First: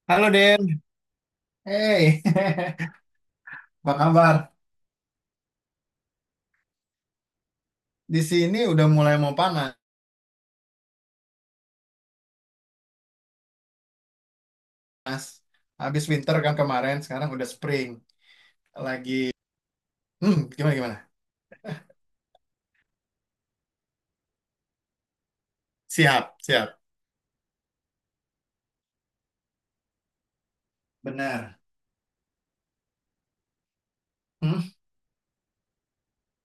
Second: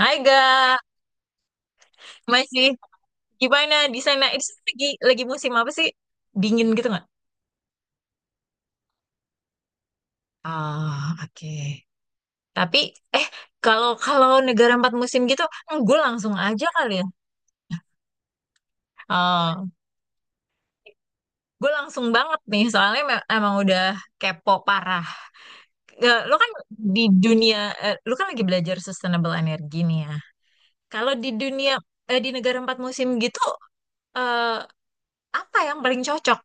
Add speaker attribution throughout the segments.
Speaker 1: Hai
Speaker 2: Halo
Speaker 1: ga,
Speaker 2: Den, hey,
Speaker 1: masih gimana
Speaker 2: apa
Speaker 1: di sana?
Speaker 2: kabar?
Speaker 1: Itu lagi musim apa sih? Dingin gitu nggak?
Speaker 2: Di sini udah mulai mau panas.
Speaker 1: Ah, oke. Tapi eh kalau kalau negara empat musim gitu, gue
Speaker 2: Habis
Speaker 1: langsung
Speaker 2: winter kan
Speaker 1: aja kali
Speaker 2: kemarin,
Speaker 1: ya.
Speaker 2: sekarang udah spring. Lagi,
Speaker 1: Ah,
Speaker 2: gimana gimana?
Speaker 1: gue langsung banget nih, soalnya emang udah kepo parah. Eh, Lo
Speaker 2: Siap,
Speaker 1: kan
Speaker 2: siap.
Speaker 1: di dunia, eh, lo kan lagi belajar sustainable energy nih ya. Kalau di
Speaker 2: Benar.
Speaker 1: dunia eh, di negara empat musim gitu, eh,
Speaker 2: Hmm,
Speaker 1: apa yang paling cocok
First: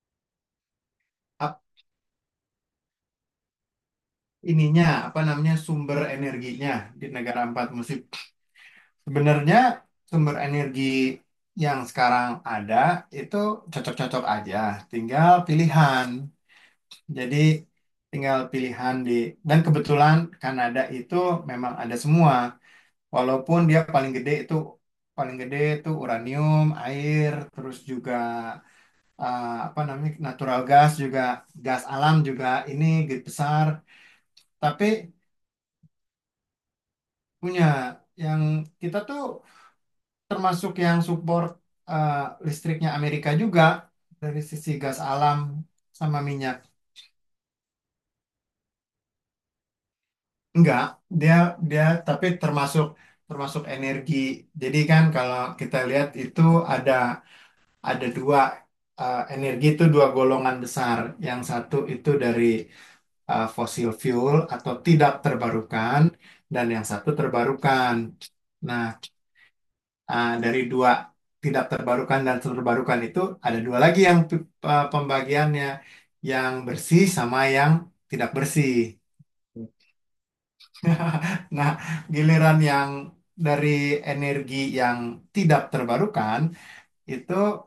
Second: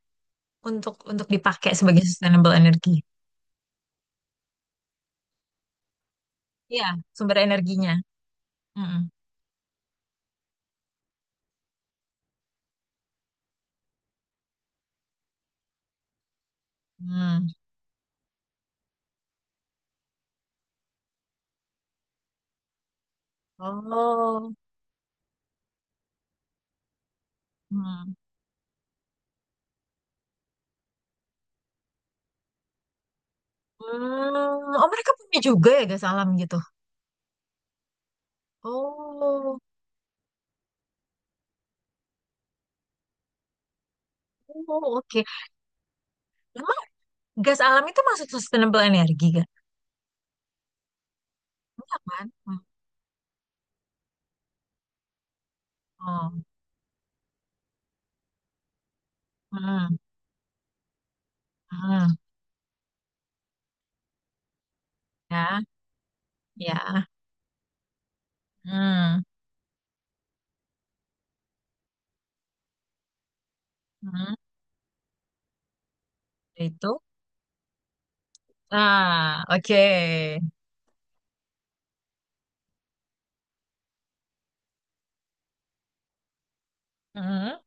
Speaker 1: untuk
Speaker 2: ap-
Speaker 1: dipakai sebagai sustainable energy?
Speaker 2: ininya apa namanya sumber energinya
Speaker 1: Iya,
Speaker 2: di
Speaker 1: sumber
Speaker 2: negara empat
Speaker 1: energinya.
Speaker 2: musim.
Speaker 1: Mm-mm.
Speaker 2: Sebenarnya sumber energi yang sekarang ada itu cocok-cocok aja, tinggal pilihan. Jadi
Speaker 1: Hmm.
Speaker 2: tinggal pilihan di dan kebetulan Kanada itu memang ada semua. Walaupun dia
Speaker 1: Oh.
Speaker 2: paling gede itu uranium, air, terus juga
Speaker 1: Hmm.
Speaker 2: apa namanya natural gas juga, gas alam juga ini gede besar.
Speaker 1: Hmm.
Speaker 2: Tapi
Speaker 1: Oh, mereka punya juga ya gas alam gitu.
Speaker 2: punya yang kita tuh
Speaker 1: Oh.
Speaker 2: termasuk yang support, eh, listriknya Amerika juga dari sisi
Speaker 1: Oh,
Speaker 2: gas
Speaker 1: oke.
Speaker 2: alam sama minyak.
Speaker 1: Emang gas alam itu masuk sustainable energi kan?
Speaker 2: Enggak, dia dia
Speaker 1: Iya kan?
Speaker 2: tapi
Speaker 1: Hmm.
Speaker 2: termasuk termasuk energi. Jadi kan kalau kita lihat itu
Speaker 1: Oh.
Speaker 2: ada ada dua, energi itu
Speaker 1: Hmm.
Speaker 2: dua golongan besar. Yang satu itu
Speaker 1: Hmm.
Speaker 2: dari fossil fuel atau tidak
Speaker 1: Ya,
Speaker 2: terbarukan, dan yang
Speaker 1: ya.
Speaker 2: satu terbarukan. Nah,
Speaker 1: Hmm.
Speaker 2: dari dua tidak terbarukan dan terbarukan itu ada dua lagi yang
Speaker 1: Hmm.
Speaker 2: pembagiannya, yang
Speaker 1: Itu.
Speaker 2: bersih sama yang tidak bersih.
Speaker 1: Ah, oke.
Speaker 2: Nah, giliran yang dari energi yang tidak terbarukan itu
Speaker 1: Hmm.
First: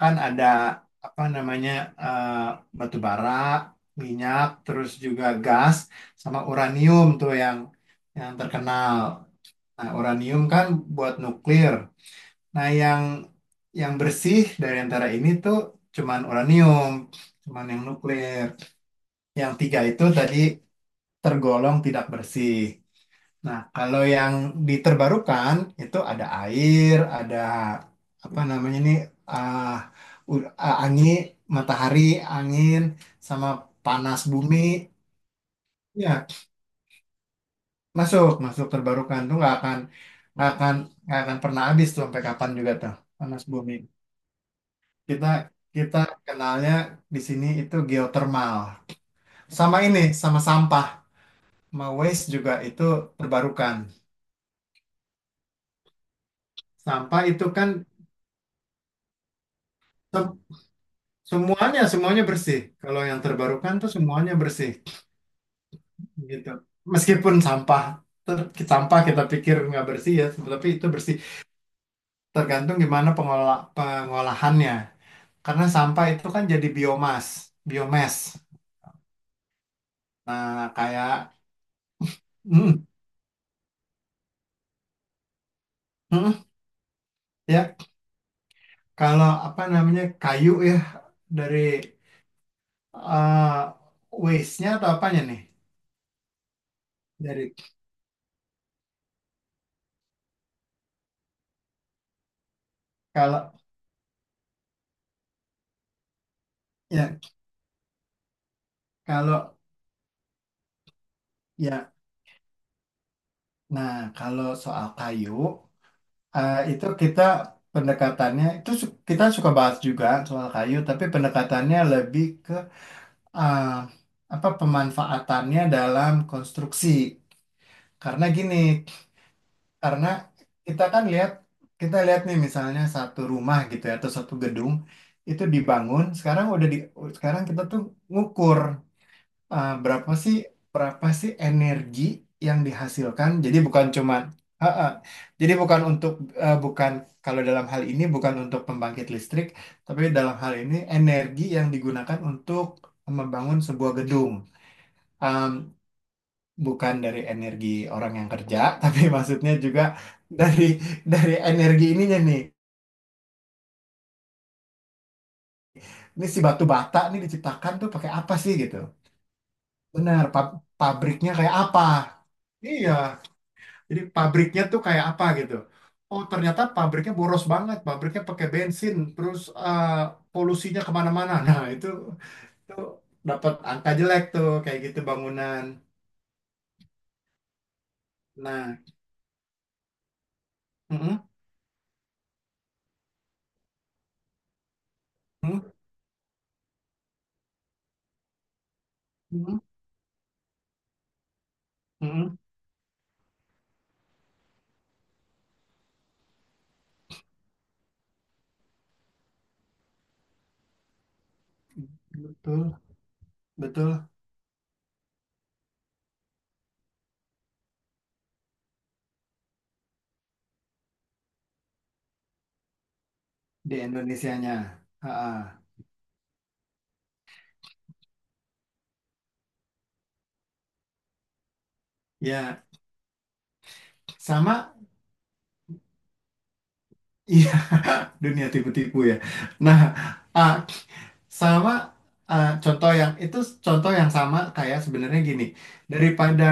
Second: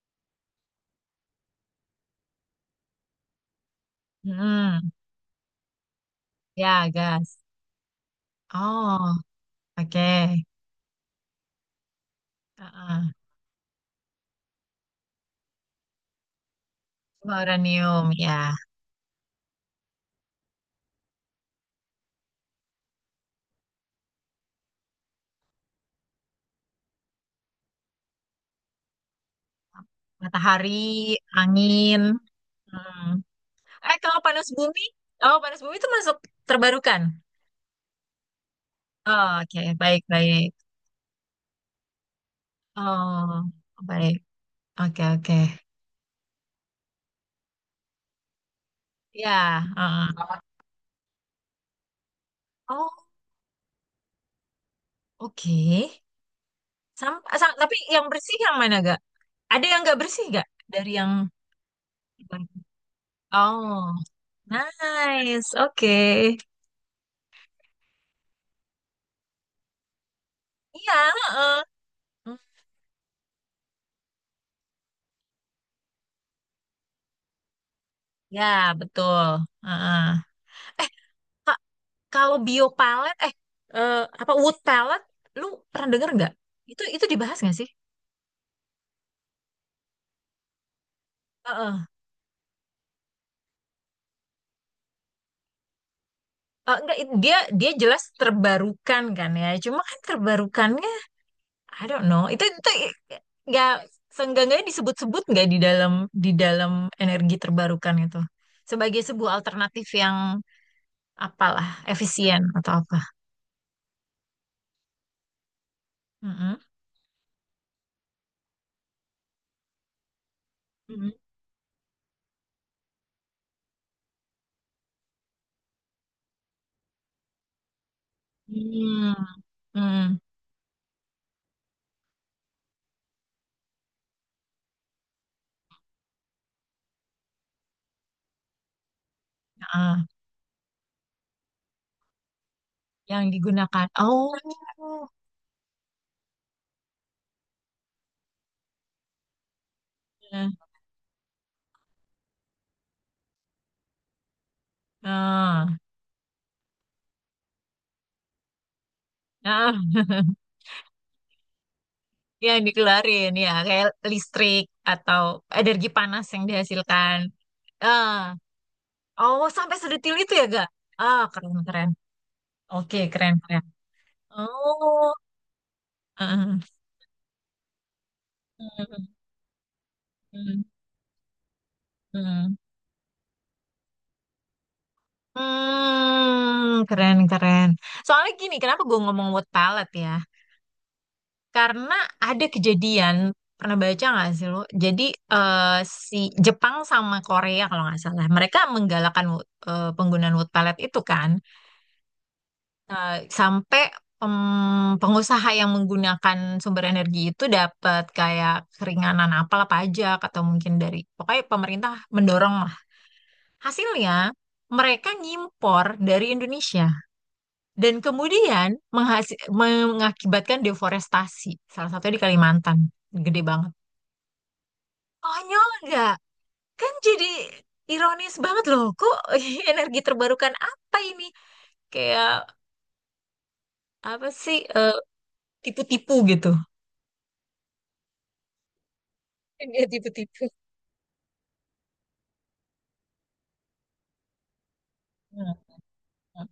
Speaker 2: kan ada apa namanya, eh, batu bara, minyak, terus
Speaker 1: Hmm.
Speaker 2: juga gas sama
Speaker 1: Ya,
Speaker 2: uranium tuh
Speaker 1: gas.
Speaker 2: yang terkenal.
Speaker 1: Oh,
Speaker 2: Nah,
Speaker 1: oke.
Speaker 2: uranium kan buat nuklir. Nah,
Speaker 1: Heeh.
Speaker 2: yang bersih dari antara ini tuh cuman uranium, cuman yang
Speaker 1: Uranium,
Speaker 2: nuklir.
Speaker 1: ya.
Speaker 2: Yang tiga itu tadi tergolong tidak bersih. Nah, kalau yang diterbarukan itu ada air, ada apa namanya nih, ah,
Speaker 1: Matahari,
Speaker 2: angin, matahari,
Speaker 1: angin.
Speaker 2: angin,
Speaker 1: Hmm.
Speaker 2: sama
Speaker 1: Eh, kalau
Speaker 2: panas
Speaker 1: panas
Speaker 2: bumi.
Speaker 1: bumi, oh panas bumi itu masuk
Speaker 2: Ya,
Speaker 1: terbarukan.
Speaker 2: masuk, masuk terbarukan tuh
Speaker 1: Oh,
Speaker 2: nggak
Speaker 1: oke,
Speaker 2: akan
Speaker 1: baik
Speaker 2: nggak
Speaker 1: baik.
Speaker 2: akan nggak akan pernah habis tuh sampai kapan juga tuh,
Speaker 1: Oh,
Speaker 2: panas bumi.
Speaker 1: baik. Oke
Speaker 2: Kita
Speaker 1: oke.
Speaker 2: kita kenalnya di sini itu geotermal.
Speaker 1: Ya.
Speaker 2: Sama ini,
Speaker 1: Heeh.
Speaker 2: sama sampah, sama waste juga itu
Speaker 1: Oh,
Speaker 2: terbarukan.
Speaker 1: oke.
Speaker 2: Sampah
Speaker 1: Sam-
Speaker 2: itu
Speaker 1: sam-
Speaker 2: kan
Speaker 1: tapi yang bersih yang mana gak? Ada yang nggak bersih gak dari yang.
Speaker 2: semuanya, semuanya bersih. Kalau yang terbarukan tuh
Speaker 1: Oh,
Speaker 2: semuanya bersih,
Speaker 1: nice. Oke.
Speaker 2: gitu. Meskipun sampah, sampah kita pikir nggak bersih ya, tapi itu
Speaker 1: Iya.
Speaker 2: bersih.
Speaker 1: Heeh. Hmm,
Speaker 2: Tergantung gimana pengolahannya. Karena sampah itu kan jadi biomas, biomes.
Speaker 1: ya, betul. Heeh.
Speaker 2: Nah, kayak,
Speaker 1: Kalau bio
Speaker 2: mm,
Speaker 1: palette, eh, apa wood palette, lu pernah dengar nggak?
Speaker 2: mm,
Speaker 1: Itu dibahas nggak sih?
Speaker 2: ya, kalau apa namanya kayu ya, dari
Speaker 1: Heeh.
Speaker 2: eh waste-nya atau apanya nih?
Speaker 1: Eh, enggak, it- dia
Speaker 2: Dari
Speaker 1: dia jelas terbarukan kan ya. Cuma kan terbarukannya, I don't know. Itu itu i-
Speaker 2: kalau
Speaker 1: nggak seenggaknya disebut-sebut nggak di dalam di dalam
Speaker 2: ya,
Speaker 1: energi terbarukan itu sebagai sebuah
Speaker 2: kalau
Speaker 1: alternatif yang apalah
Speaker 2: ya,
Speaker 1: efisien atau apa?
Speaker 2: nah kalau soal kayu. Eh,
Speaker 1: Mm-mm.
Speaker 2: itu kita pendekatannya itu kita suka bahas juga soal kayu, tapi
Speaker 1: Mhm.
Speaker 2: pendekatannya lebih ke eh, apa, pemanfaatannya dalam konstruksi. Karena gini,
Speaker 1: Hmm,
Speaker 2: karena
Speaker 1: hmm,
Speaker 2: kita kan lihat kita lihat nih misalnya satu rumah gitu ya atau satu gedung itu dibangun, sekarang udah di, sekarang kita tuh ngukur, eh,
Speaker 1: ah,
Speaker 2: berapa sih berapa sih energi yang dihasilkan?
Speaker 1: yang
Speaker 2: Jadi bukan
Speaker 1: digunakan.
Speaker 2: cuma,
Speaker 1: Oh,
Speaker 2: Ah, ah. Jadi bukan untuk, eh, bukan kalau dalam hal ini bukan untuk pembangkit listrik, tapi dalam hal
Speaker 1: eh,
Speaker 2: ini energi yang digunakan untuk membangun sebuah gedung. Em,
Speaker 1: ah.
Speaker 2: bukan dari energi orang yang kerja, tapi maksudnya
Speaker 1: Ah,
Speaker 2: juga dari dari energi ininya nih.
Speaker 1: yang dikeluarin ya kayak listrik atau energi panas
Speaker 2: Ini si
Speaker 1: yang
Speaker 2: batu bata
Speaker 1: dihasilkan.
Speaker 2: nih diciptakan tuh pakai apa
Speaker 1: Ah,
Speaker 2: sih gitu?
Speaker 1: oh sampai sedetil
Speaker 2: Benar,
Speaker 1: itu ya gak? Ah
Speaker 2: pabriknya
Speaker 1: keren
Speaker 2: kayak apa?
Speaker 1: keren.
Speaker 2: Iya.
Speaker 1: Oke keren keren.
Speaker 2: Jadi pabriknya tuh
Speaker 1: Oh,
Speaker 2: kayak apa gitu. Oh ternyata
Speaker 1: ah.
Speaker 2: pabriknya boros banget, pabriknya pakai bensin,
Speaker 1: Hmm,
Speaker 2: terus
Speaker 1: hmm,
Speaker 2: polusinya kemana-mana. Nah itu
Speaker 1: hmm.
Speaker 2: itu dapat angka jelek tuh kayak gitu bangunan.
Speaker 1: Hmm, keren keren. Soalnya gini,
Speaker 2: Nah,
Speaker 1: kenapa gue ngomong word palette ya?
Speaker 2: mm-mm,
Speaker 1: Karena ada kejadian, pernah baca nggak sih lo? Jadi
Speaker 2: mm-mm,
Speaker 1: eh, si Jepang sama Korea kalau nggak salah, mereka menggalakkan
Speaker 2: mm-mm,
Speaker 1: penggunaan word palette itu kan.
Speaker 2: mm-mm,
Speaker 1: Sampai pengusaha yang menggunakan sumber energi itu dapat kayak keringanan apalah pajak atau mungkin dari pokoknya pemerintah mendorong lah.
Speaker 2: betul, betul,
Speaker 1: Hasilnya mereka ngimpor dari Indonesia dan kemudian menghasi- mengakibatkan deforestasi. Salah satunya di Kalimantan, gede banget.
Speaker 2: di Indonesianya. Ha-ha.
Speaker 1: Konyol nggak? Kan jadi ironis banget loh. Kok energi terbarukan apa ini? Kayak
Speaker 2: Ya
Speaker 1: apa sih?
Speaker 2: sama,
Speaker 1: Tipu-tipu gitu.
Speaker 2: iya, dunia tipu-tipu ya. Nah,
Speaker 1: Dia tipu-tipu.
Speaker 2: ah, sama, contoh yang itu, contoh yang sama kayak sebenarnya gini,
Speaker 1: Mm,
Speaker 2: daripada
Speaker 1: mm,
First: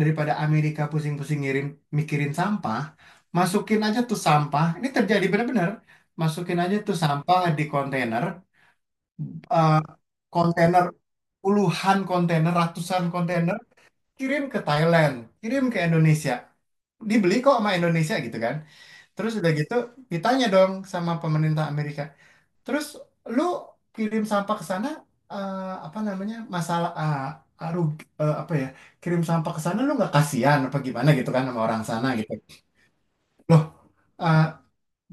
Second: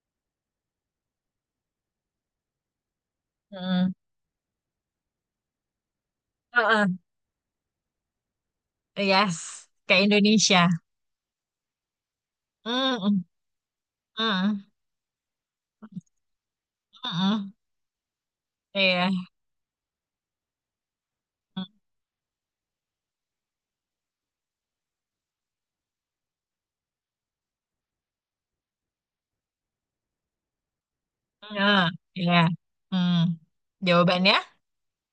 Speaker 2: daripada Amerika pusing-pusing ngirim, mikirin sampah, masukin
Speaker 1: mm.
Speaker 2: aja tuh sampah. Ini terjadi benar-benar. Masukin aja
Speaker 1: Uh-uh.
Speaker 2: tuh sampah di kontainer,
Speaker 1: Yes,
Speaker 2: eh,
Speaker 1: ke Indonesia.
Speaker 2: kontainer, puluhan kontainer,
Speaker 1: Mm,
Speaker 2: ratusan
Speaker 1: mm,
Speaker 2: kontainer, kirim ke
Speaker 1: mm,
Speaker 2: Thailand, kirim ke Indonesia.
Speaker 1: mm,
Speaker 2: Dibeli
Speaker 1: mm.
Speaker 2: kok sama Indonesia gitu kan.
Speaker 1: Iya.
Speaker 2: Terus udah gitu ditanya dong sama
Speaker 1: Mm,
Speaker 2: pemerintah Amerika, terus lu kirim sampah ke sana, apa namanya masalah ah, apa ya, kirim sampah ke sana lu nggak kasihan apa gimana gitu kan sama
Speaker 1: mm,
Speaker 2: orang sana
Speaker 1: iya.
Speaker 2: gitu.
Speaker 1: Mm.
Speaker 2: Loh,
Speaker 1: Jawabannya?
Speaker 2: eh,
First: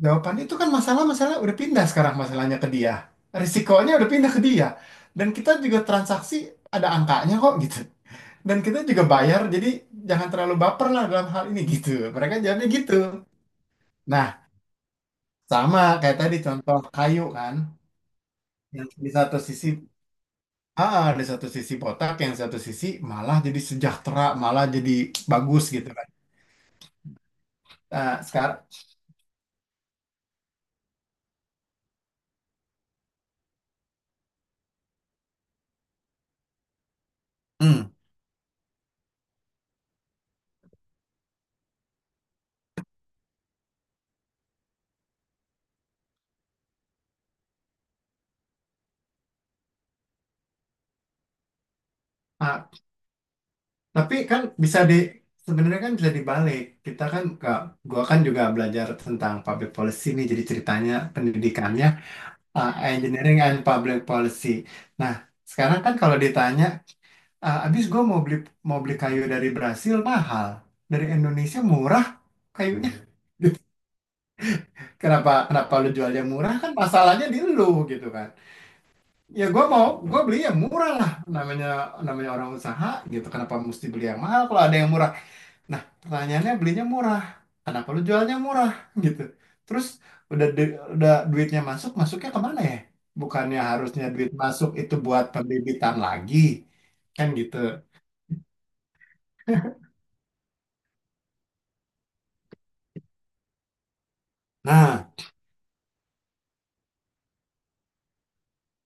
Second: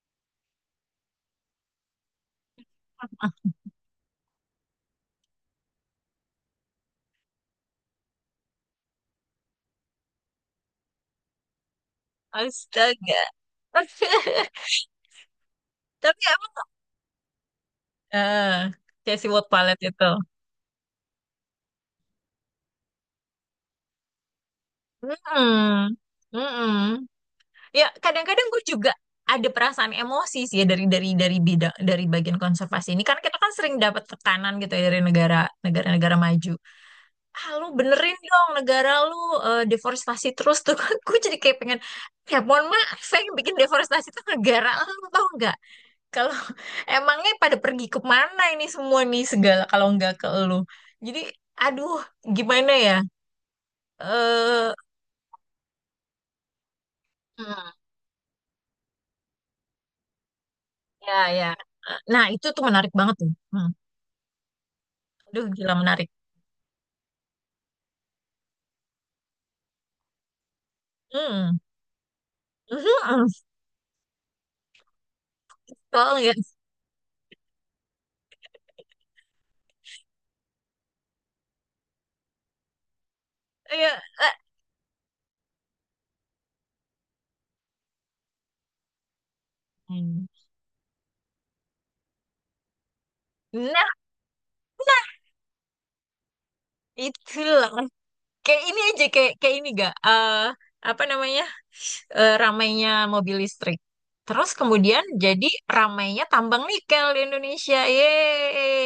Speaker 2: jawabannya itu kan masalah-masalah udah pindah, sekarang masalahnya ke dia. Risikonya udah pindah ke dia. Dan kita juga transaksi, ada angkanya kok gitu. Dan kita juga bayar, jadi jangan terlalu baper lah dalam hal ini gitu. Mereka jawabnya gitu.
Speaker 1: Astaga.
Speaker 2: Nah, sama kayak
Speaker 1: Tapi
Speaker 2: tadi
Speaker 1: emang
Speaker 2: contoh kayu kan.
Speaker 1: eh
Speaker 2: Yang di
Speaker 1: Casey
Speaker 2: satu
Speaker 1: World
Speaker 2: sisi,
Speaker 1: Palette itu.
Speaker 2: ah, di satu sisi botak, yang satu sisi malah jadi sejahtera, malah jadi bagus gitu
Speaker 1: Mm-mm.
Speaker 2: kan.
Speaker 1: Mm-mm. Ya,
Speaker 2: Ah,
Speaker 1: kadang-kadang gue
Speaker 2: sekarang,
Speaker 1: juga ada perasaan emosi sih ya dari bidang dari bagian konservasi ini karena kita kan sering dapat tekanan gitu ya dari negara negara-negara maju. Ah lu
Speaker 2: hmm.
Speaker 1: benerin dong negara lu deforestasi terus tuh gue jadi kayak pengen, ya mohon maaf yang bikin deforestasi tuh negara lu tau nggak kalau emangnya pada pergi kemana ini semua nih segala kalau nggak ke lu. Jadi aduh, gimana
Speaker 2: Ah,
Speaker 1: ya
Speaker 2: tapi kan
Speaker 1: eh
Speaker 2: bisa di, sebenarnya kan bisa dibalik. Kita kan ke,
Speaker 1: hmm,
Speaker 2: gua kan juga belajar tentang public policy nih, jadi ceritanya
Speaker 1: ya ya
Speaker 2: pendidikannya
Speaker 1: nah itu tuh
Speaker 2: ah,
Speaker 1: menarik banget tuh
Speaker 2: engineering and
Speaker 1: hmm.
Speaker 2: public policy. Nah,
Speaker 1: Aduh gila
Speaker 2: sekarang kan
Speaker 1: menarik
Speaker 2: kalau ditanya, ah, abis gua mau beli, mau beli kayu dari Brasil mahal, dari
Speaker 1: hmm.
Speaker 2: Indonesia murah kayunya.
Speaker 1: Hmm.
Speaker 2: Gitu. Kenapa kenapa lu
Speaker 1: Tau
Speaker 2: jualnya
Speaker 1: nggak ya.
Speaker 2: murah, kan masalahnya di lu gitu kan. Ya gue mau, gue beli yang murah lah, namanya, namanya orang usaha gitu, kenapa mesti
Speaker 1: Iya.
Speaker 2: beli yang
Speaker 1: eh,
Speaker 2: mahal kalau ada yang murah. Nah, pertanyaannya belinya murah, kenapa lu jualnya murah? Gitu. Terus
Speaker 1: hmm.
Speaker 2: udah duitnya masuk, masuknya kemana ya, bukannya
Speaker 1: Nah
Speaker 2: harusnya duit masuk itu buat pembibitan lagi kan gitu.
Speaker 1: itulah. Kayak ini aja kayak kayak ini gak apa namanya ramainya mobil listrik. Terus kemudian
Speaker 2: Nah
Speaker 1: jadi ramainya tambang nikel di Indonesia. Yeay.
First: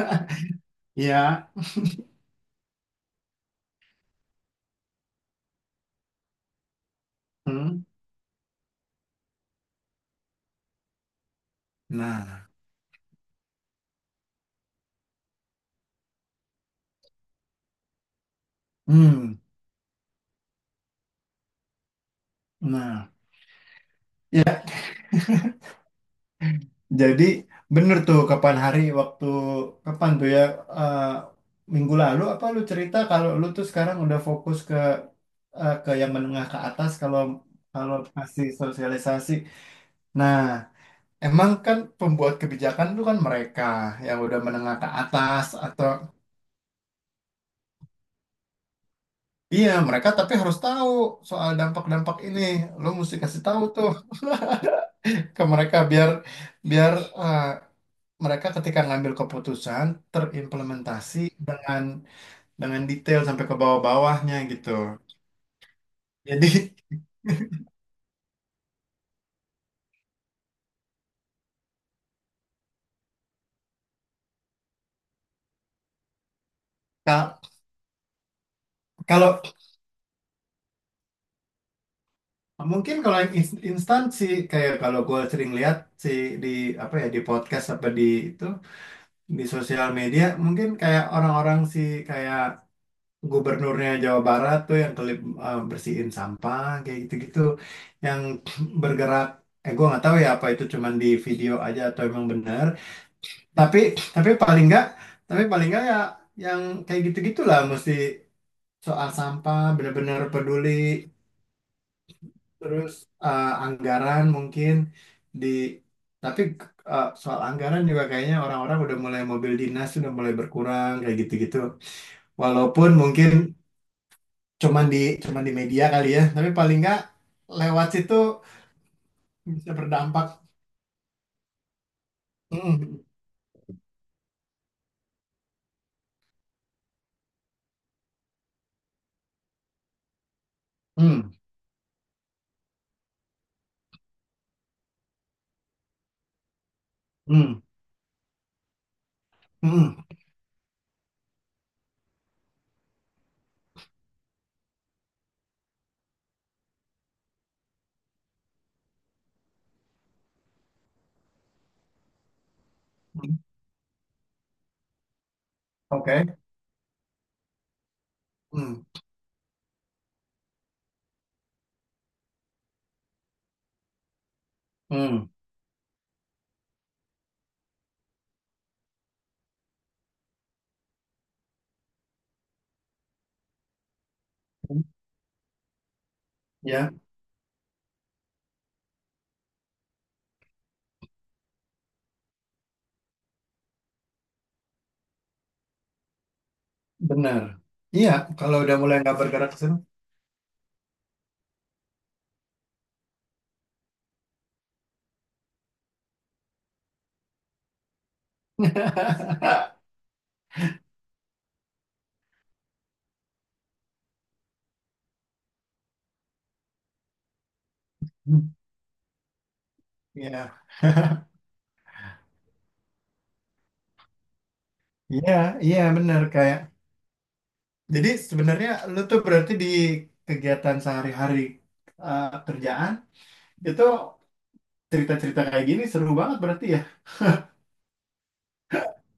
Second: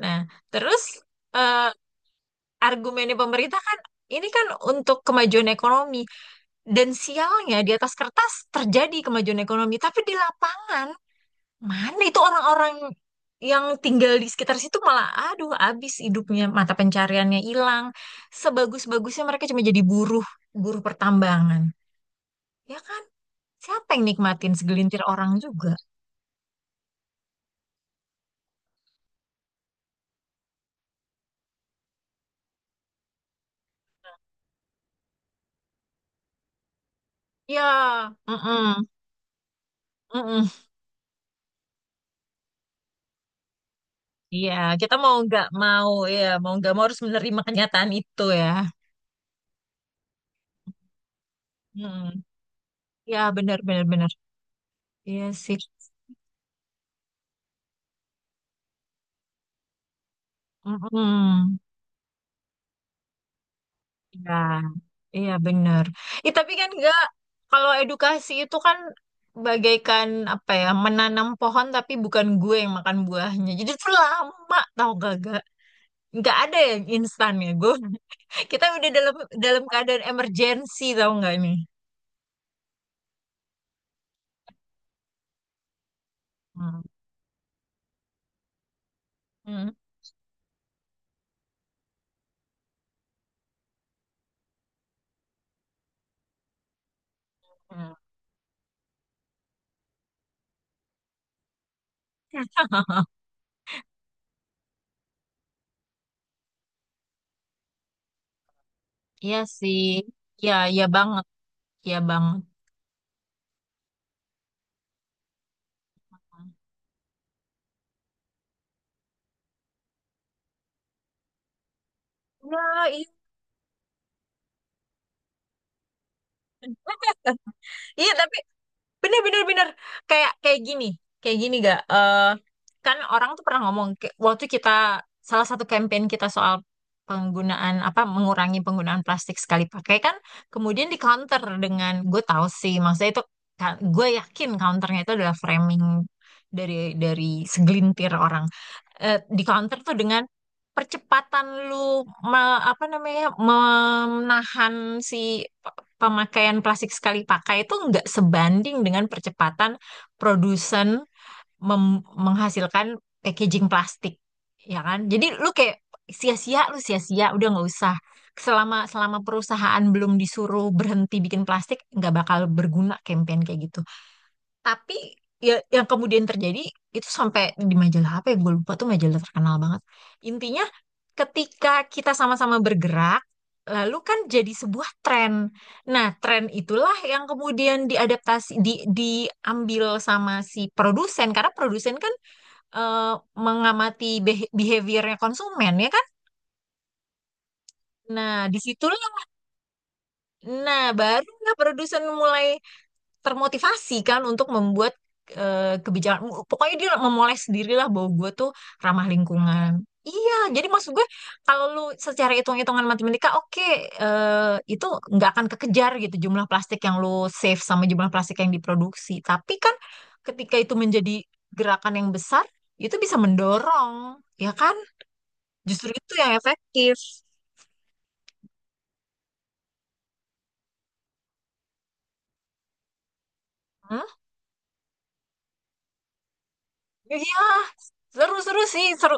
Speaker 1: Nah, terus
Speaker 2: ya,
Speaker 1: eh, argumennya pemerintah kan ini kan untuk kemajuan ekonomi dan sialnya di
Speaker 2: hmm,
Speaker 1: atas kertas terjadi kemajuan ekonomi tapi di lapangan, mana itu
Speaker 2: nah,
Speaker 1: orang-orang yang tinggal di sekitar situ malah, aduh, habis hidupnya, mata pencariannya hilang. Sebagus-bagusnya
Speaker 2: hmm,
Speaker 1: mereka cuma jadi buruh, buruh pertambangan. Ya kan?
Speaker 2: nah
Speaker 1: Siapa yang nikmatin,
Speaker 2: ya.
Speaker 1: segelintir orang juga?
Speaker 2: Jadi bener tuh kapan hari, waktu kapan tuh ya, eh, minggu lalu apa lu cerita kalau lu tuh sekarang udah fokus ke ke yang menengah ke atas, kalau kalau
Speaker 1: Ya,
Speaker 2: masih
Speaker 1: mm-mm,
Speaker 2: sosialisasi. Nah,
Speaker 1: mm-mm.
Speaker 2: emang kan pembuat kebijakan itu kan mereka yang udah
Speaker 1: Iya,
Speaker 2: menengah ke
Speaker 1: kita mau nggak
Speaker 2: atas atau,
Speaker 1: mau, ya, mau nggak mau harus menerima kenyataan itu ya.
Speaker 2: iya mereka, tapi harus tahu soal dampak-dampak
Speaker 1: Mm.
Speaker 2: ini. Lu mesti
Speaker 1: Ya,
Speaker 2: kasih
Speaker 1: benar
Speaker 2: tahu
Speaker 1: benar
Speaker 2: tuh
Speaker 1: benar. Iya
Speaker 2: ke
Speaker 1: sih.
Speaker 2: mereka biar, biar eh, mereka ketika ngambil keputusan terimplementasi
Speaker 1: Mm-mm.
Speaker 2: dengan dengan detail sampai ke
Speaker 1: Ya.
Speaker 2: bawah-bawahnya gitu.
Speaker 1: Iya benar. Ih,
Speaker 2: Jadi
Speaker 1: tapi kan enggak, kalau edukasi itu kan bagaikan apa ya, menanam pohon tapi bukan gue yang makan buahnya. Jadi itu lama tau gak gak. Nggak ada yang
Speaker 2: ka-
Speaker 1: instan ya gue. Kita udah dalam
Speaker 2: kalau
Speaker 1: dalam keadaan emergency tau nggak nih.
Speaker 2: mungkin kalau yang instan sih kayak, kalau gue sering lihat sih di
Speaker 1: Hmm.
Speaker 2: apa ya, di podcast apa di itu, di
Speaker 1: Hmm.
Speaker 2: sosial media mungkin kayak orang-orang sih, kayak gubernurnya Jawa Barat tuh yang kelip, bersihin sampah kayak gitu-gitu
Speaker 1: Hmm.
Speaker 2: yang bergerak, eh gue nggak tahu ya apa itu cuman di video aja atau emang benar, tapi tapi paling nggak, tapi paling nggak ya, yang kayak gitu-gitulah mesti soal
Speaker 1: Iya
Speaker 2: sampah
Speaker 1: sih.
Speaker 2: benar-benar
Speaker 1: Iya,
Speaker 2: peduli.
Speaker 1: iya banget. Iya banget.
Speaker 2: Terus anggaran mungkin di, tapi soal anggaran juga kayaknya orang-orang udah mulai, mobil dinas udah mulai berkurang kayak gitu-gitu,
Speaker 1: Nah,
Speaker 2: walaupun
Speaker 1: iya.
Speaker 2: mungkin cuman di cuman di media kali ya, tapi paling nggak lewat
Speaker 1: Iya,
Speaker 2: situ
Speaker 1: tapi bener bener bener,
Speaker 2: bisa
Speaker 1: kayak
Speaker 2: berdampak.
Speaker 1: kayak gini, kayak gini gak. Eh, kan
Speaker 2: Mm,
Speaker 1: orang tuh pernah ngomong kayak waktu kita, salah satu campaign kita soal penggunaan apa, mengurangi penggunaan plastik sekali pakai kan, kemudian di
Speaker 2: mm,
Speaker 1: counter dengan, gue tahu sih maksudnya itu, ka- gue yakin counternya itu adalah framing dari
Speaker 2: mm,
Speaker 1: segelintir orang. Eh di counter tuh
Speaker 2: mm,
Speaker 1: dengan percepatan lu apa namanya menahan si pemakaian plastik sekali pakai itu nggak sebanding dengan percepatan produsen menghasilkan
Speaker 2: mm.
Speaker 1: packaging plastik, ya kan? Jadi lu kayak
Speaker 2: Oke.
Speaker 1: sia-sia, lu sia-sia, udah nggak usah.
Speaker 2: Mm,
Speaker 1: Selama selama perusahaan belum disuruh berhenti bikin plastik, nggak bakal berguna campaign kayak gitu. Tapi
Speaker 2: mm.
Speaker 1: ya yang kemudian terjadi itu, sampai di majalah apa ya gue lupa tuh, majalah terkenal banget. Intinya ketika kita sama-sama bergerak lalu kan jadi sebuah tren. Nah, tren
Speaker 2: Ya,
Speaker 1: itulah yang kemudian diadaptasi, di diambil sama si produsen karena produsen kan eh, mengamati behaviornya konsumen ya kan.
Speaker 2: benar, iya,
Speaker 1: Nah,
Speaker 2: kalau udah mulai
Speaker 1: disitulah,
Speaker 2: nggak bergerak ke situ.
Speaker 1: nah baru nggak produsen mulai termotivasi kan untuk membuat kebijakan. Pokoknya dia memoles sendirilah bahwa gue tuh ramah lingkungan. Iya, jadi maksud gue kalau lu secara hitung-hitungan matematika, oke, itu nggak akan kekejar gitu, jumlah plastik yang lu save sama jumlah plastik yang diproduksi. Tapi kan ketika
Speaker 2: Ya.
Speaker 1: itu menjadi gerakan yang besar, itu bisa mendorong, ya kan?
Speaker 2: Iya, iya
Speaker 1: Justru itu
Speaker 2: bener
Speaker 1: yang
Speaker 2: kayak.
Speaker 1: efektif.
Speaker 2: Jadi sebenarnya lu tuh berarti di kegiatan sehari-hari, kerjaan itu,
Speaker 1: Hmm?
Speaker 2: cerita-cerita kayak gini seru banget berarti ya.
Speaker 1: Iya, seru-seru sih, seru,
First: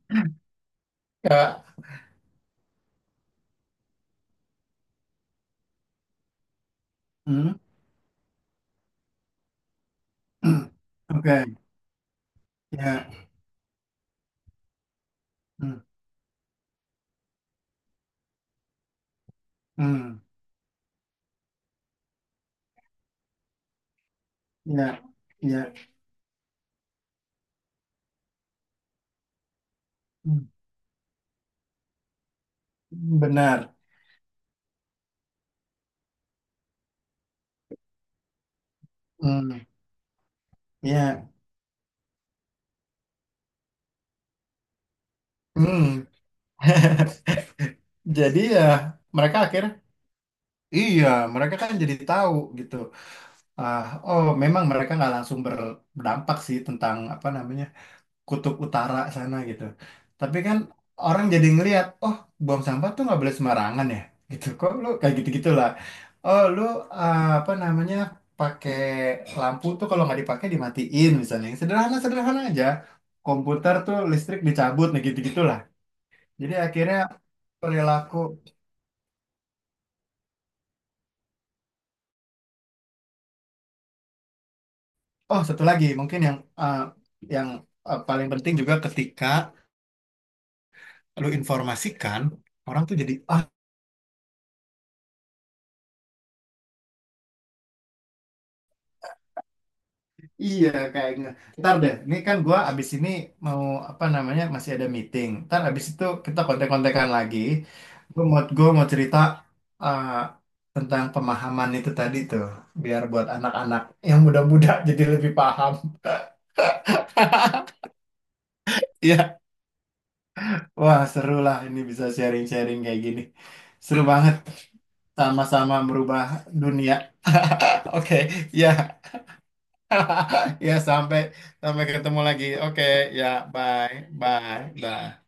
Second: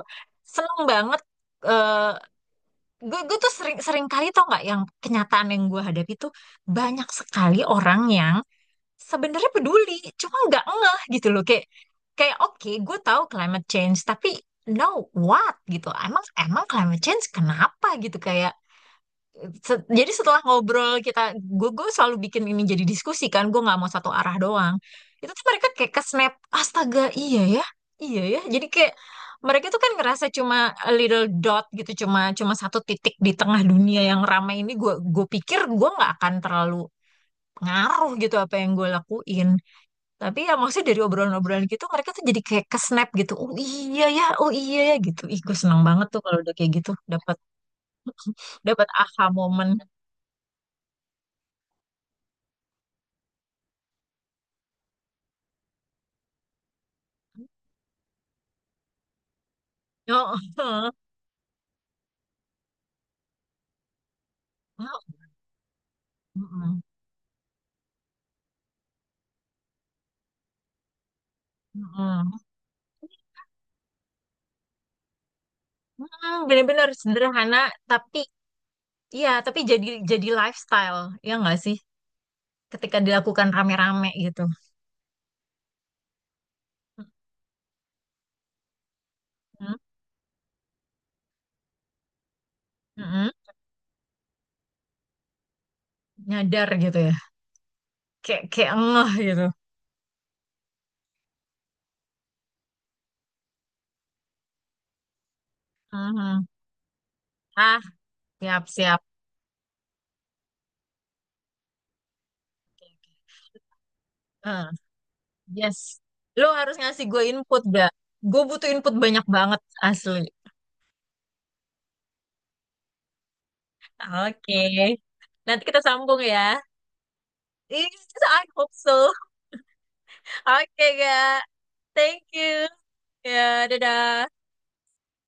Speaker 1: seneng banget
Speaker 2: Ya.
Speaker 1: eh, gue tuh sering sering kali tau nggak, yang kenyataan yang gue hadapi tuh, banyak
Speaker 2: Hmm.
Speaker 1: sekali orang yang sebenarnya peduli, cuma nggak ngeh gitu loh.
Speaker 2: Oke.
Speaker 1: Kayak kayak oke, gue
Speaker 2: Ya.
Speaker 1: tahu climate change, tapi no what
Speaker 2: Hmm.
Speaker 1: gitu. Emang emang climate change kenapa gitu, kayak jadi
Speaker 2: Hmm.
Speaker 1: setelah ngobrol kita, gue selalu bikin ini jadi diskusi kan, gue nggak mau satu arah doang,
Speaker 2: Ya.
Speaker 1: itu tuh mereka
Speaker 2: Ya.
Speaker 1: kayak ke snap, astaga iya ya iya ya, jadi kayak mereka tuh kan ngerasa
Speaker 2: Hmm.
Speaker 1: cuma a little dot gitu cuma cuma satu titik di tengah
Speaker 2: Benar.
Speaker 1: dunia yang ramai ini, gue pikir gue nggak akan terlalu ngaruh gitu apa yang gue lakuin.
Speaker 2: Hmm.
Speaker 1: Tapi ya maksudnya dari
Speaker 2: Ya.
Speaker 1: obrolan-obrolan gitu mereka tuh jadi kayak ke snap gitu, oh iya ya oh iya ya gitu. Ih gue seneng
Speaker 2: Hmm.
Speaker 1: banget tuh kalau udah kayak gitu, dapat
Speaker 2: Jadi ya
Speaker 1: dapat aha
Speaker 2: mereka akhirnya,
Speaker 1: moment.
Speaker 2: iya mereka kan jadi tahu gitu. Ah, oh memang mereka nggak langsung berdampak sih tentang apa namanya, kutub utara sana gitu. Tapi kan
Speaker 1: Oh,
Speaker 2: orang jadi ngelihat, oh buang sampah tuh nggak boleh sembarangan ya, gitu. Kok lu
Speaker 1: Mm-mm.
Speaker 2: kayak gitu-gitulah. Oh lu,
Speaker 1: Mm-mm.
Speaker 2: ah, apa namanya, pakai lampu tuh kalau nggak dipakai dimatiin misalnya. Yang sederhana sederhana aja. Komputer tuh listrik dicabut, nah gitu-gitulah.
Speaker 1: Mm,
Speaker 2: Jadi
Speaker 1: bener-bener
Speaker 2: akhirnya
Speaker 1: sederhana,
Speaker 2: perilaku.
Speaker 1: tapi ya, tapi jadi lifestyle, ya nggak sih? Ketika dilakukan rame-rame gitu.
Speaker 2: Oh satu lagi mungkin yang, yang paling penting juga ketika
Speaker 1: Mm-mm.
Speaker 2: lu informasikan, orang tuh jadi
Speaker 1: Mm-mm.
Speaker 2: ah,
Speaker 1: Nyadar gitu ya. Kayak kayak ngeh gitu.
Speaker 2: iya kayaknya. Ntar deh, ini kan gua abis ini mau apa namanya, masih ada meeting. Ntar abis itu kita
Speaker 1: Mhm.
Speaker 2: kontek-kontekan lagi.
Speaker 1: Ah,
Speaker 2: Gue mau Gua mau
Speaker 1: siap-siap.
Speaker 2: cerita eh, tentang pemahaman itu tadi tuh, biar buat anak-anak yang
Speaker 1: Eh,
Speaker 2: muda-muda jadi lebih paham.
Speaker 1: yes. Lo harus ngasih gue input, gak? Gue butuh input banyak
Speaker 2: Iya,
Speaker 1: banget, asli.
Speaker 2: wah seru lah ini bisa sharing-sharing kayak gini. Seru banget,
Speaker 1: Oke. Nanti
Speaker 2: sama-sama
Speaker 1: kita sambung
Speaker 2: merubah
Speaker 1: ya.
Speaker 2: dunia.
Speaker 1: Yes, I
Speaker 2: Oke,
Speaker 1: hope
Speaker 2: ya,
Speaker 1: so.
Speaker 2: ya
Speaker 1: Oke,
Speaker 2: sampai,
Speaker 1: gak?
Speaker 2: sampai ketemu
Speaker 1: Thank
Speaker 2: lagi.
Speaker 1: you.
Speaker 2: Oke, ya,
Speaker 1: Ya,
Speaker 2: bye,
Speaker 1: dadah.
Speaker 2: bye, bye.